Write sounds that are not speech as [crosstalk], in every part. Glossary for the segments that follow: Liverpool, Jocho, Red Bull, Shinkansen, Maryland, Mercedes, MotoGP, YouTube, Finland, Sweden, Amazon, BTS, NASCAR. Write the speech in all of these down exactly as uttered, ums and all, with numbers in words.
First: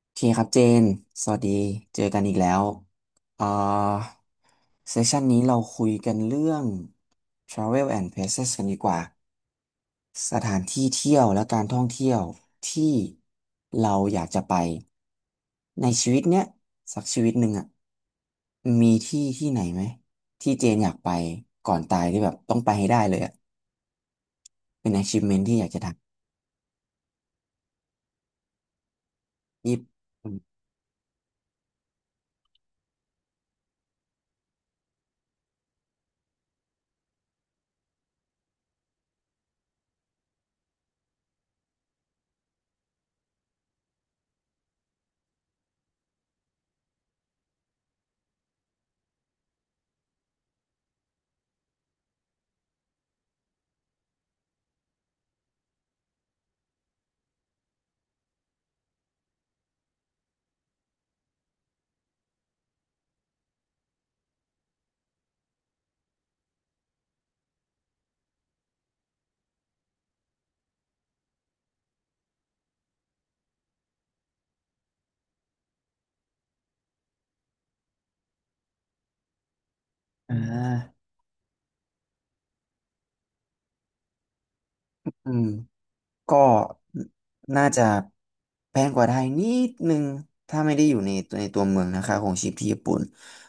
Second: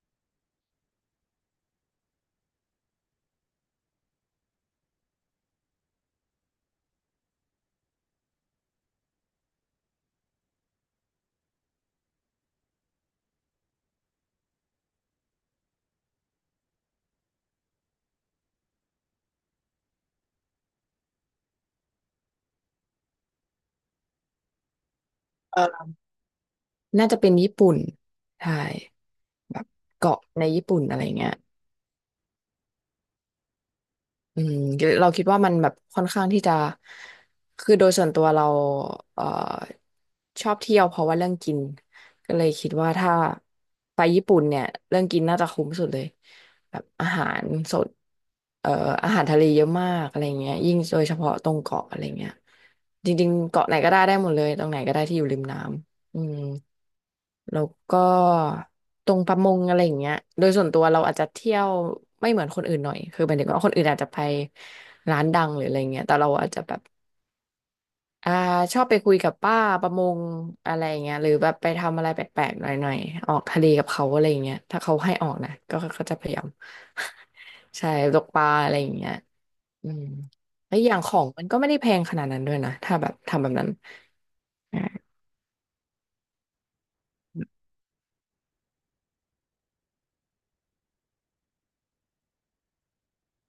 โอเคครับเจน สวัสดี เจอกันอีกแล้วเอ่อเซสชันนี้เราคุยกันเรื่อง ทราเวล แอนด์ เพลซ กันดีกว่า สถานที่เที่ยวและการท่องเที่ยวที่เราอยากจะไปในชีวิตเนี้ยสักชีวิตหนึ่งอ่ะ มีที่ที่ไหนไหมที่เจนอยากไปก่อนตายที่แบบต้องไปให้ได้เลยอ่ะ เป็น อะชีฟเมนต์ ที่อยากจะเอทอน่าจะเป็นญี่ปุ่นใช่แบำบยิบเกาะอืมในญี่ปุ่นอะไรเงี้ยอืมเราคิดว่ามันแบบค่อนข้างที่จะคือโดยส่วนตัวเราเอ่อชอบเที่ยวเพราะว่าเรื่องกินก็เลยคิดว่าถ้าไปญี่ปุ่นเนี่ยเรื่องกินน่าจะคุ้มสุดเลยแบบอาหารสดเอ่ออาหารทะเลเยอะมากอะไรเงี้ยยิ่งโดยเฉพาะตรงเกาะอะไรเงี้ยจริงๆเกาะไหนก็ได้ได้หมดเลยตรงไหนก็ได้ที่อยู่ริมน้ำ อืมแล้วก็ตรงประมงอะไรอย่างเงี้ยโดยส่วนตัวเราอาจจะเที่ยวไม่เหมือนคนอื่นหน่อยคือหมายถึงว่าคนอื่นอาจจะไปร้านดังหรืออะไรเงี้ยแต่เราอาจจะแบบอ่าชอบไปคุยกับป้าประมงอะไร่เงี้ยหรือแบบไปทำอะไรแปลกๆหน่อยๆออกทะเลกับเขาอะไรเงี้ยถ้าเขาให้ออกนะก็ก็จะพยายาม [laughs] ใช่ตกปลาอะไรอย่างเงี้ยอืมอ่แล้วอย่างาของมันก็ไม่ได้แพงขนาดนั้นด้วยนะถ้าแบบทำแบบนั้นอ่าอืม ก็น่าจะแพงกว่าไทยนิดนึงถ้าไม่ได้อยู่ในตัวในตัวเมืองนะคะของชีพที่ญี่ปุ่น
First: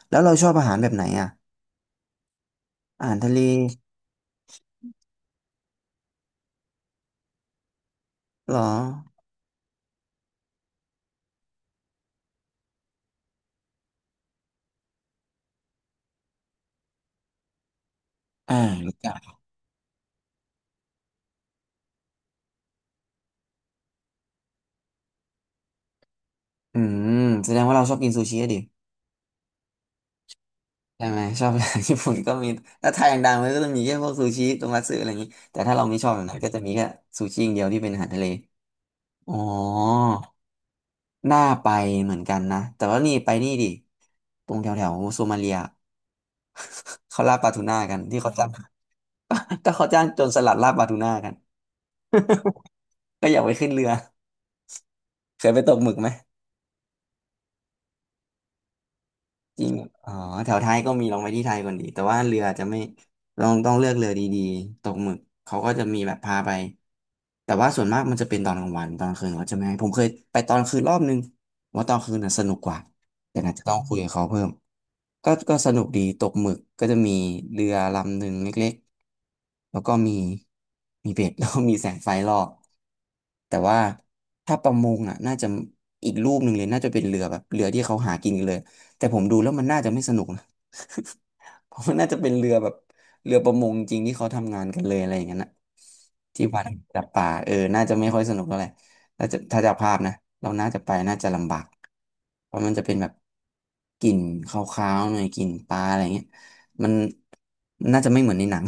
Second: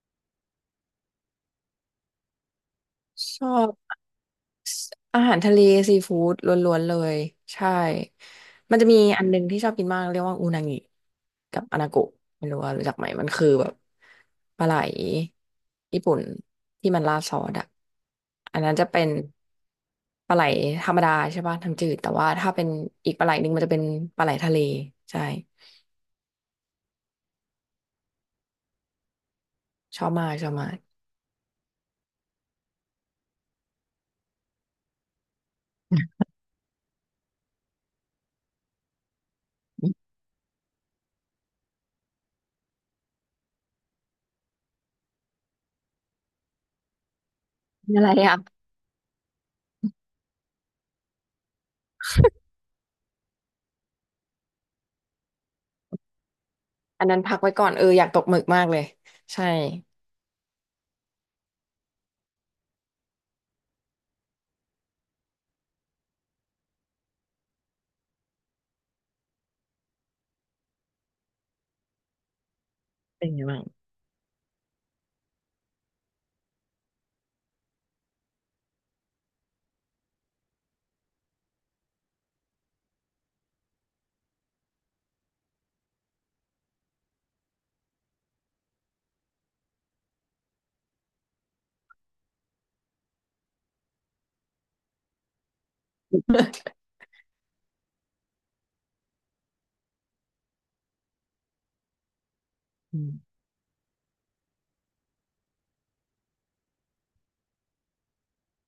แล้วเราชอบอาหารแบบไหนอ่ะอาหารทะชเลอบ อาหารทะเลซีฟู้ดล้วนๆเลยใช่เหรอมันจะมีอันหนึงที่ชอบกินมากเรียกว่าอูนางิกับอนาโกะไม่รู้ว่ารู้จักไหมมันคือแบบปลาไหลญี่ปุ่นที่มันราดซอสอะอ่าอันนั้นจะรู้เป็นจักปลาไหลธรรมดาใช่ป่ะทำ้ำจืดแต่ว่าถ้าเป็นอีกปลาไหลหนึ่งมันจะเป็นปลาไหลทะเลใช่อืมแสดงว่าเราชอบกินซูชิอะดิชอบมากชอบมากใช่ไหมชอบ [laughs] ญี่ปุ่นก็มีถ้าไทยอย่างดังมันก็จะมีแค่พวกซูชิโทมัตสึอะไรอย่างนี้แต่ถ้าเราไม่ชอบแบบนั้นก็จะมีแค่ซูชิอย่างเดียวที่เป็นอาหารทะเลอ๋ออน่าไปเหมือนกันนะแต่ว่านี่ไปนี่ดิตรงแถวแถวโซมาเลียเขาล่าปลาทูน่ามกันอะไรที่เขาจับ อ่ะ [laughs] ก็เขาจ้างโจรสลัดลาบบาทูน่ากันก็อยากไปขึ้นเรือเคยไปตกหมึกไหมอันนั้นพักไว้ก่อนเอออยากตกหมึกมากเลยใช่จริงเหรออ๋อแถวไทยก็มีลองไปที่ไทยก่อนดีแต่ว่าเรือจะไม่ลองต้องเลือกเรือดีๆตกหมึกเขาก็จะมีแบบพาไปแต่ว่าส่วนมากมันจะเป็นตอนกลางวันตอนกลางคืนเขาจะไม่ให้ผมเคยไปตอนคืนรอบนึงผมว่าตอนคืนน่ะสนุกกว่าเป็นแต่ไงอาจบ้าจะงต้องคุยกับเขาเพิ่ม ก็ก็สนุกดีตกหมึกก็จะมีเรือลำหนึ่งเล็กๆแล้วก็มีมีเบ็ด [laughs] แล้วก็มีแสงไฟรอบแต่ว่าถ้าประมงอ่ะน่าจะอีกรูปหนึ่งเลยน่าจะเป็นเรือแบบเรือที่เขาหากินกันเลยแต่ผมดูแล้วมันน่าจะไม่สนุกนะ [laughs] เพราะมันน่าจะเป็นเรือแบบเรือประมงจริงที่เขาทำงานกันเลยอะไรอย่างนั้นนะ ที่วัดจับป่าเออน่าจะไม่ค่อยสนุกเท่าไหร่ถ้าจะถ้าจะภาพนะเราน่าจะไปน่าจะลำบากเพราะมันจะเป็นอืแบบกลิ่นคาวๆหน่อยกลิ่นปลาอะไรเงี้ยมันน่าจะไม่เหมือนในหนัง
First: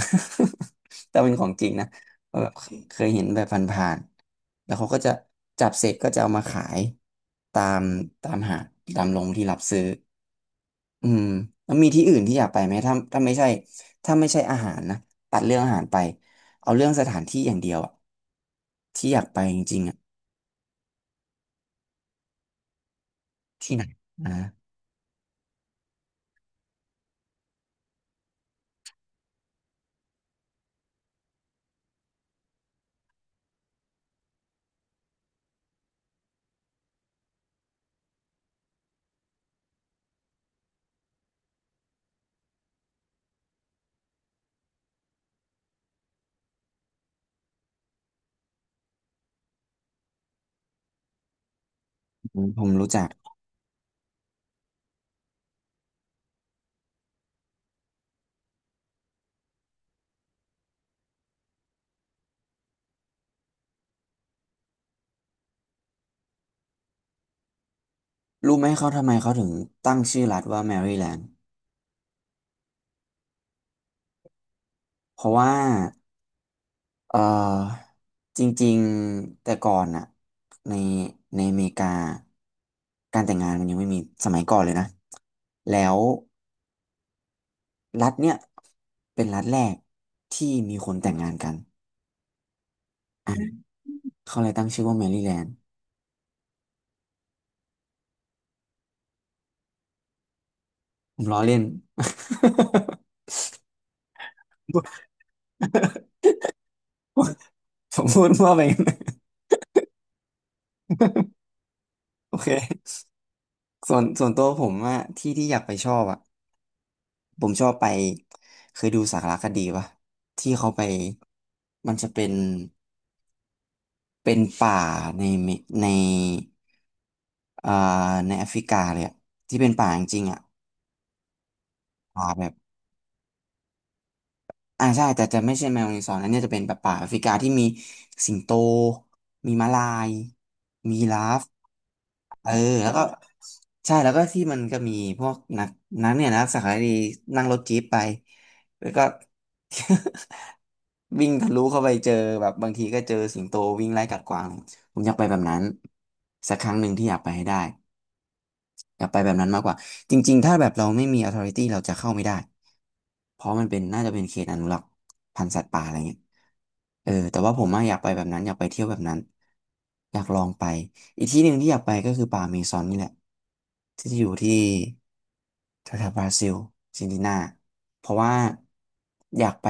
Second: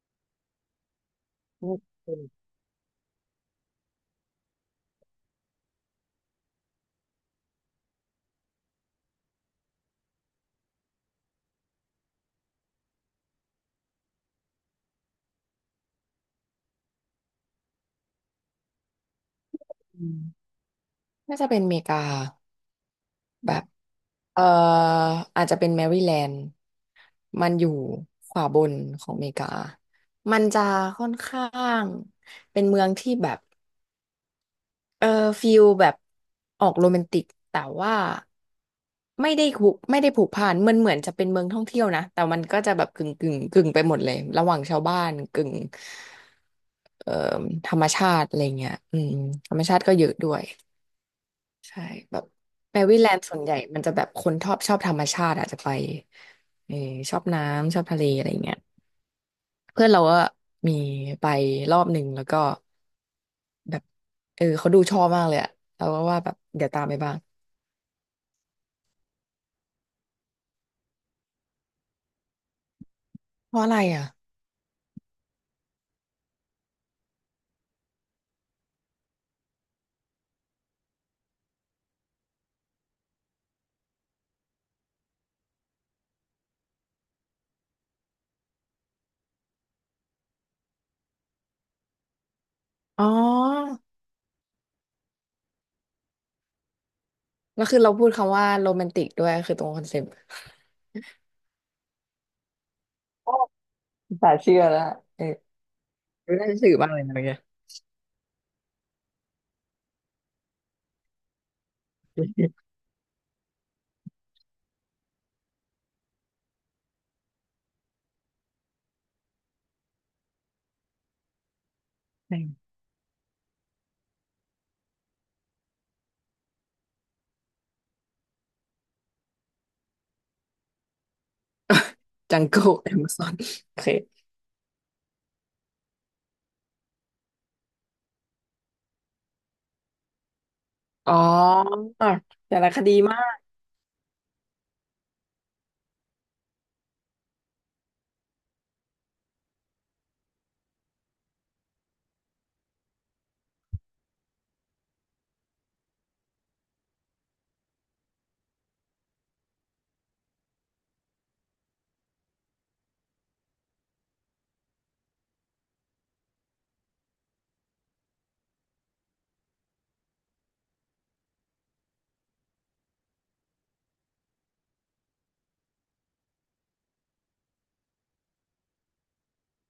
[laughs] แต่เป็นของจริงนะเพราะแบบเคยเคยเห็นแบบผ่านๆแล้วเขาก็จะจับเสร็จก็จะเอามาขายตามตามหาดตามโรงที่รับซื้อ อืมแล้วมีที่อื่นที่อยากไปไหมถ้าถ้าไม่ใช่ถ้าไม่ใช่อาหารนะตัดเรื่องอาหารไปเอาเรื่องสถานที่อย่างเดียวอะที่อยากไปจริงๆอะม น่าจะเป็นอเมริกาแบบที่ไหนเอ่อนะอาจจะเป็นแมริแลนด์มันอยู่ขวาบนของอเมริกามันจะค่อนข้างเป็นเมืองที่แบบเออฟิลแบบออกโรแมนติกแต่ว่าไม่ได้ผูกไม่ได้ผูกพันมันเหมือนจะเป็นเมืองท่องเที่ยวนะแต่มันก็จะแบบกึ่งกึ่งกึ่งไปหมดเลยระหว่างชาวบ้านกึ่งเอ่อธรรมชาติอะไรเงี้ยอืมธรรมชาติก็เยอะด้วย ใช่แบบอืมผมแมรู้รี่จักแลนด์ส่วนใหญ่มันจะแบบคนชอบชอบธรรมชาติอาจจะไปเออชอบน้ำชอบทะเลอะไรอย่างเงี้ยเพื่อนเราก็มีไปรอบหนึ่งแล้วก็แบบเออเขาดูชอบมากเลยอะเราก็ว่าแบบเดี๋ยวตามไปบ้างรู้ไหมเขาทำไมเขาถึงตั้งชื่อรัฐว่าแมริแลนด์เพราะอะไรอ่ะเพราะว่าเออจริงๆแต่ก่อนอะในในอเมริกาการแต่งงานมันยังไม่มีสมัยก่อนเลยนะแล้วรัฐเนี่ยเป็นรัฐแรกที่มีคนแต่งงานกัน อ๋อเขาเลยตั้งชื่อว่าแมรี่แลนด์แล้วคือเราพูดคำว่าโรแมนติกด้วยคือตรงคอนเซ็ปต์ผมล้อเล่น โอ้สาเชื่อแล้วเออรู้ได้สื่อมากเลยนะเมื่อกี้ [laughs] ผมพูดมั่วไปงั้นโอเคส่วนส่วนตัวผมอะที่ที่อยากไปชอบอะผมชอบไปเคยดูสารคดีปะที่เขาไปมันจะเป็นใช่เป็นป่าในเมในอ่าในแอฟริกาเลยอะที่เป็นป่าจริงๆอะป่าจัแบงบโก้แอมซอนโอเคอ่าใช่แต่จะไม่ใช่แมวในซอนอันเนี้ยจะเป็นแบบป่าแอฟริกาที่มีสิงโตมีม้าลายมียีอ๋อราฟ เออแต่ละคแล้วดีก็มากใช่แล้วก็ที่มันก็มีพวกนักนักเนี่ยนักสึกษดีนั่งรถจี๊ปไปแล้วก็ [laughs] วิ่งทะลุเข้าไปเจอแบบบางทีก็เจอสิงโตวิ่งไล่กัดกวางผมอยากไปแบบนั้นสักครั้งหนึ่งที่อยากไปให้ได้ อยากไปแบบนั้นมากกว่าจริงๆถ้าแบบเราไม่มี ออทอริตี้ เราจะเข้าไม่ได้เพราะมันเป็นน่าจะเป็นเขตอนุรักษ์พันธุ์สัตว์ป่าอะไรเงี้ยเออแต่ว่าผมอะอยากไปแบบนั้นอยากไปเที่ยวแบบนั้นอยากลองไปอีกที่หนึ่งที่อยากไปก็คือป่าอเมซอนนี่แหละที่อยู่ที่แถวๆบราซิลอาร์เจนตินาเพราะว่าอยากไป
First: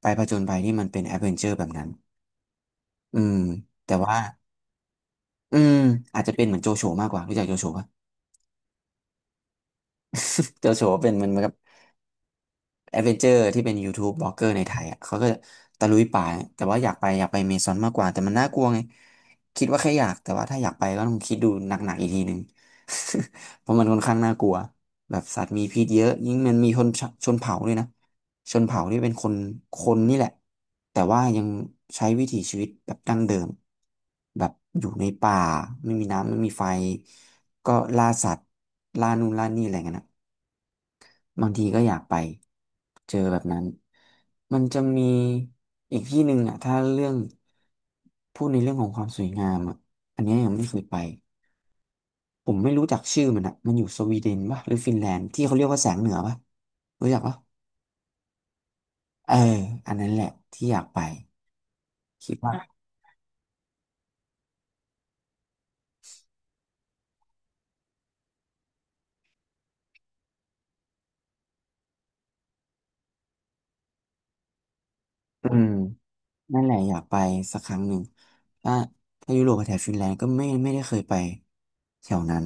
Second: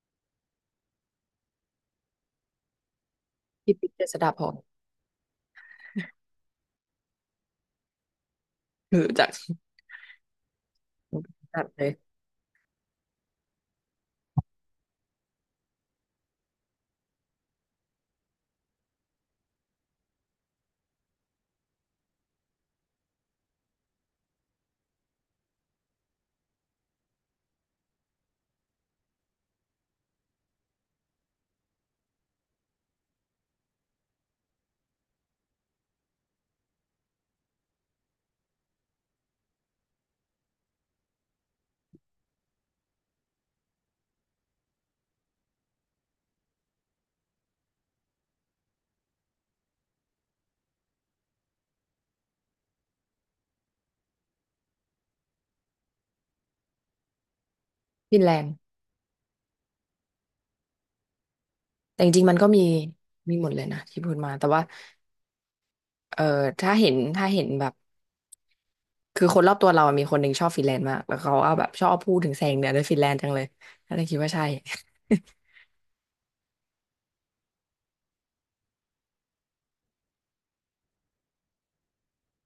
ไปผจญภัยที่มันเป็นแอดเวนเจอร์แบบนั้นอืมที่ปิดแต่เจษว่าฎาพรอืมอาจจะเป็นเหมือนโจโฉมากกว่ารู้จักโจโฉปะรู้จัก โจโฉเป็นมันมัน จัดเลยแอดเวนเจอร์ที่เป็น ยูทูบ บล็อกเกอร์ในไทยอ่ะเขาก็ตะลุยป่าแต่ว่าอยากไปอยากไปเมซอนมากกว่าแต่มันน่ากลัวไงคิดว่าแค่อยากแต่ว่าถ้าอยากไปก็ต้องคิดดูหนักๆอีกทีหนึ่ง [laughs] เพราะมันค่อนข้างน่ากลัวแบบสัตว์มีพิษเยอะยิ่งมันมีชนชนเผ่าด้วยนะชนเผ่าที่เป็นคนคนนี่แหละแต่ว่ายังใช้วิถีชีวิตแบบดั้งเดิมแบบอยู่ในป่าไม่มีน้ำไม่มีไฟก็ล่าสัตว์ล่านู่นล่านี่อะไรเงี้ยนะ บางทีก็อยากไปเจอแบบนั้น มันจะมีอีกที่หนึ่งอ่ะถ้าเรื่องพูดในเรื่องของความสวยงามอ่ะ อันเนี้ยยังไม่เคยไป ผมไม่รู้จักชื่อมันอ่ะ มันอยู่สวีเดนป่ะหรือฟินแลนด์ที่เขาเรียกว่าแสงเหนือป่ะรู้จักป่ะฟินแลนด์เอออันนั้นแหละที่อยากไปแต่จริงๆคิมัดนก็ว่ามีมีหมดเลยนะที่พูดมาแต่ว่าเออถ้าเห็นถ้าเห็นแบบคือคนรอบตัวเราอะมีคนหนึ่งชอบฟินแลนด์มากแล้วเขาเอาแบบชอบพูดถึงแสงเหนือในฟินแลนด์จังเลยก็เลยคิดว่าใช่ อืมนั่นแหละอยากไปสักครั้งหนึ่งถ้าถ้ายุโรปกับแถบฟินแลนด์ก็ไม่ไม่ได้เคยไปแถวนั้น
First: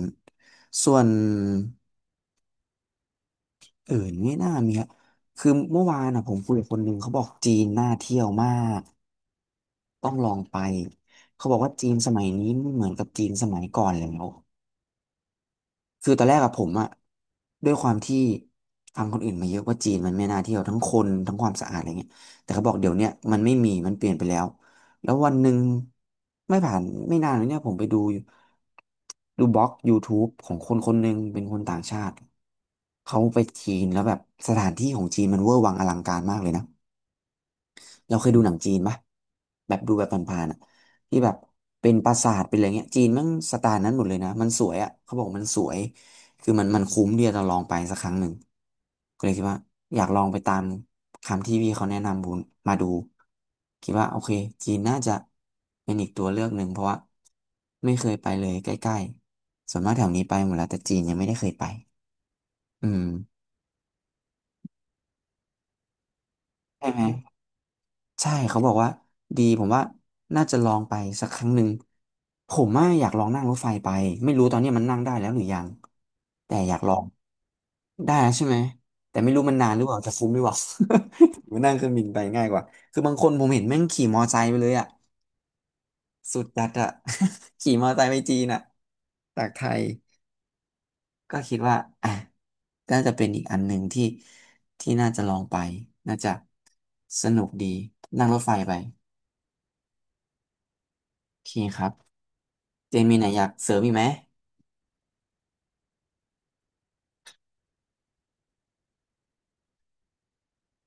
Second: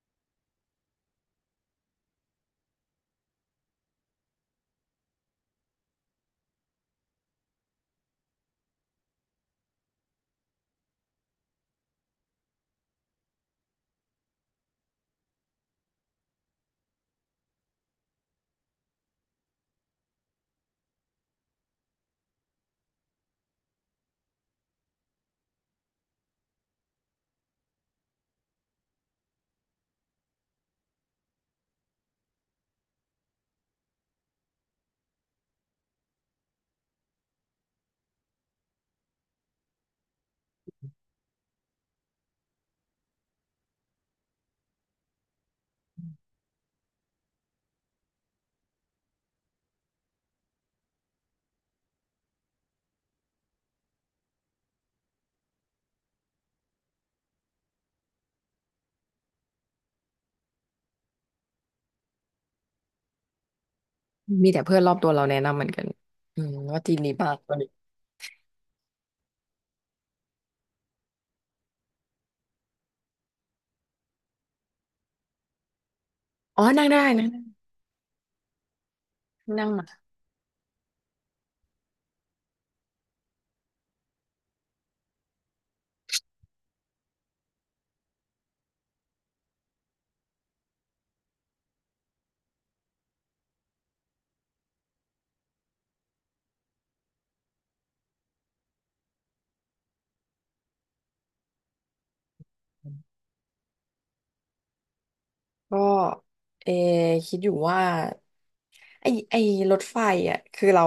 ส่วน เออไม่น่ามีครับคือเมื่อวานอ่ะผมคุยกับคนหนึ่งเขาบอกจีนน่าเที่ยวมากต้องลองไปเขาบอกว่าจีนสมัยนี้ไม่เหมือนกับจีนสมัยก่อนแล้ว คือตอนแรกอะผมอะด้วยความที่ฟังคนอื่นมาเยอะว่าจีนมันไม่น่าเที่ยวทั้งคนทั้งความสะอาดอะไรเงี้ยแต่เขาบอกเดี๋ยวเนี้ยมันไม่มีมันเปลี่ยนไปแล้วแล้ววันหนึ่งไม่ผ่านไม่นานเลยเนี่ยผมไปดูดูบล็อก YouTube ของคนคนหนึ่งเป็นคนต่างชาติเขาไปจีนแล้วแบบสถานที่ของจีนมันเวอร์วังอลังการมากเลยนะ เราเคยดูหนังจีนปะแบบดูแบบผ่านๆอ่ะที่แบบเป็นปราสาทเป็นอะไรเงี้ยจีนมันสไตล์นั้นหมดเลยนะมันสวยอ่ะเขาบอกมันสวยคือมันมันคุ้มที่จะลองไปสักครั้งหนึ่งก็เลยคิดว่าอยากลองไปตามคำที่พี่เขาแนะนำบูนมาดูคิดว่าโอเคจีนน่าจะเป็นอีกตัวเลือกหนึ่งเพราะว่าไม่เคยไปเลยใกล้ๆส่วนมากแถวนี้ไปหมดแล้วแต่จีนยังไม่ได้เคยไปอืม [laughs] มีแต่เพื่อนรอบตัวเราแนะนำเหมือนกันอืมว่าใช่จีไหนม นี้ปากตอนนี้ใช่เขาบอกว่าดีผมว่าน่าจะลองไปสักครั้งหนึ่งผมว่าอยากลองนั่งรถไฟไปไม่รู้ตอนนี้มันนั่งได้แล้วหรือยังแต่อ๋ออยากนั่งลอได้งนะได้แล้วใช่ไหมแต่ไม่รู้มันนานหรือเปล่าจะฟุ้งหรือเปล่า [laughs] หรนั่งเครื่องบินไปง่ายกว่าคือบางคนผมเห็นแม่งขี่มอไซค์ไปเลยอ่ะสุดจัดอ่ะ [laughs] ขี่มอไซค์ไปจีนอ่ะจากไทยก็คิดว่าอ่ะน่าจะเป็นอีกอันหนึ่งที่ที่น่าจะลองไปน่าจะสนุกดีนั่งรถไฟไปโอเคครับ เจมีไหนอยากเสริมอีกไหมก็เออคิดอยู่ว่าไอไอรถไฟอ่ะคือเรา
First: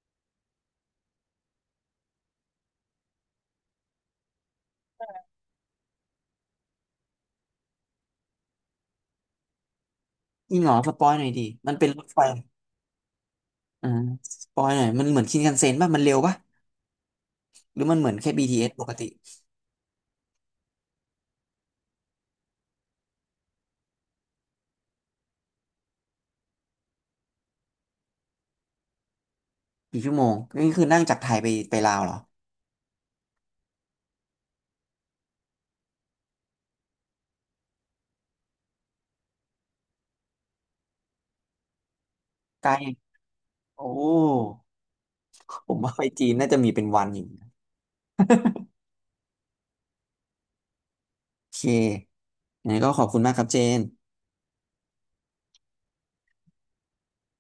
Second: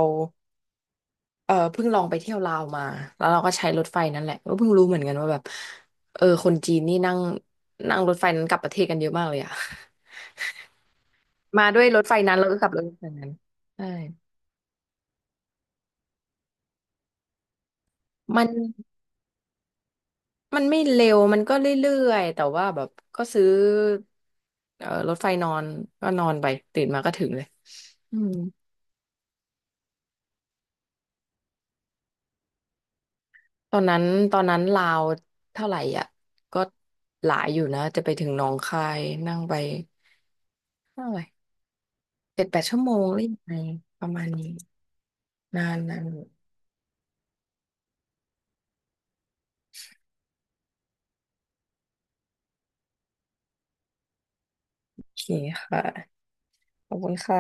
เออเพิ่งลองไปเที่ยวลาวมาแล้วเราก็ใช้รถไฟนั่นแหละก็เพิ่งรู้เหมือนกันว่าแบบเออคนจีนนี่นั่งนั่งรถไฟนั้นกลับประเทศกันเยอะมากเลยอะ อีกเหรอสปอยหน่อยดิ [laughs] มามันด้วเป็ยนรรถถไฟไฟนั้นแล้วก็กลับรถไฟนั้นใช่อ่าสปอยหน่อยมันเหมือนชินคันเซ็นป่ะมันเร็วป่ะหรือมันเหมือนแค่ มัน บี ที เอส ปกติมันไม่เร็วมันก็เรื่อยๆแต่ว่าแบบก็ซื้อเออรถไฟนอนก็นอนไปตื่นมาก็ถึงเลยอืมกี่ชั่วโมงนี่คือนั่งจากไทยไปไปลาวเหรอตอนนั้นตอนนั้นลาวเท่าไหร่อ่ะก็หลายอยู่นะจะไปถึงหนองคายนั่งไปเท่าไหร่เจ็ดแปดไกลชั่วโมงหรือยังไงโอ้ประมาณนี้ นาผมนว่านาไปนจีนน่าจะมีเป็นวันอยู่นะโอเคงั้นก็ขอบคุณมากครับเจนโอเคค่ะ ขอบคุณค่ะ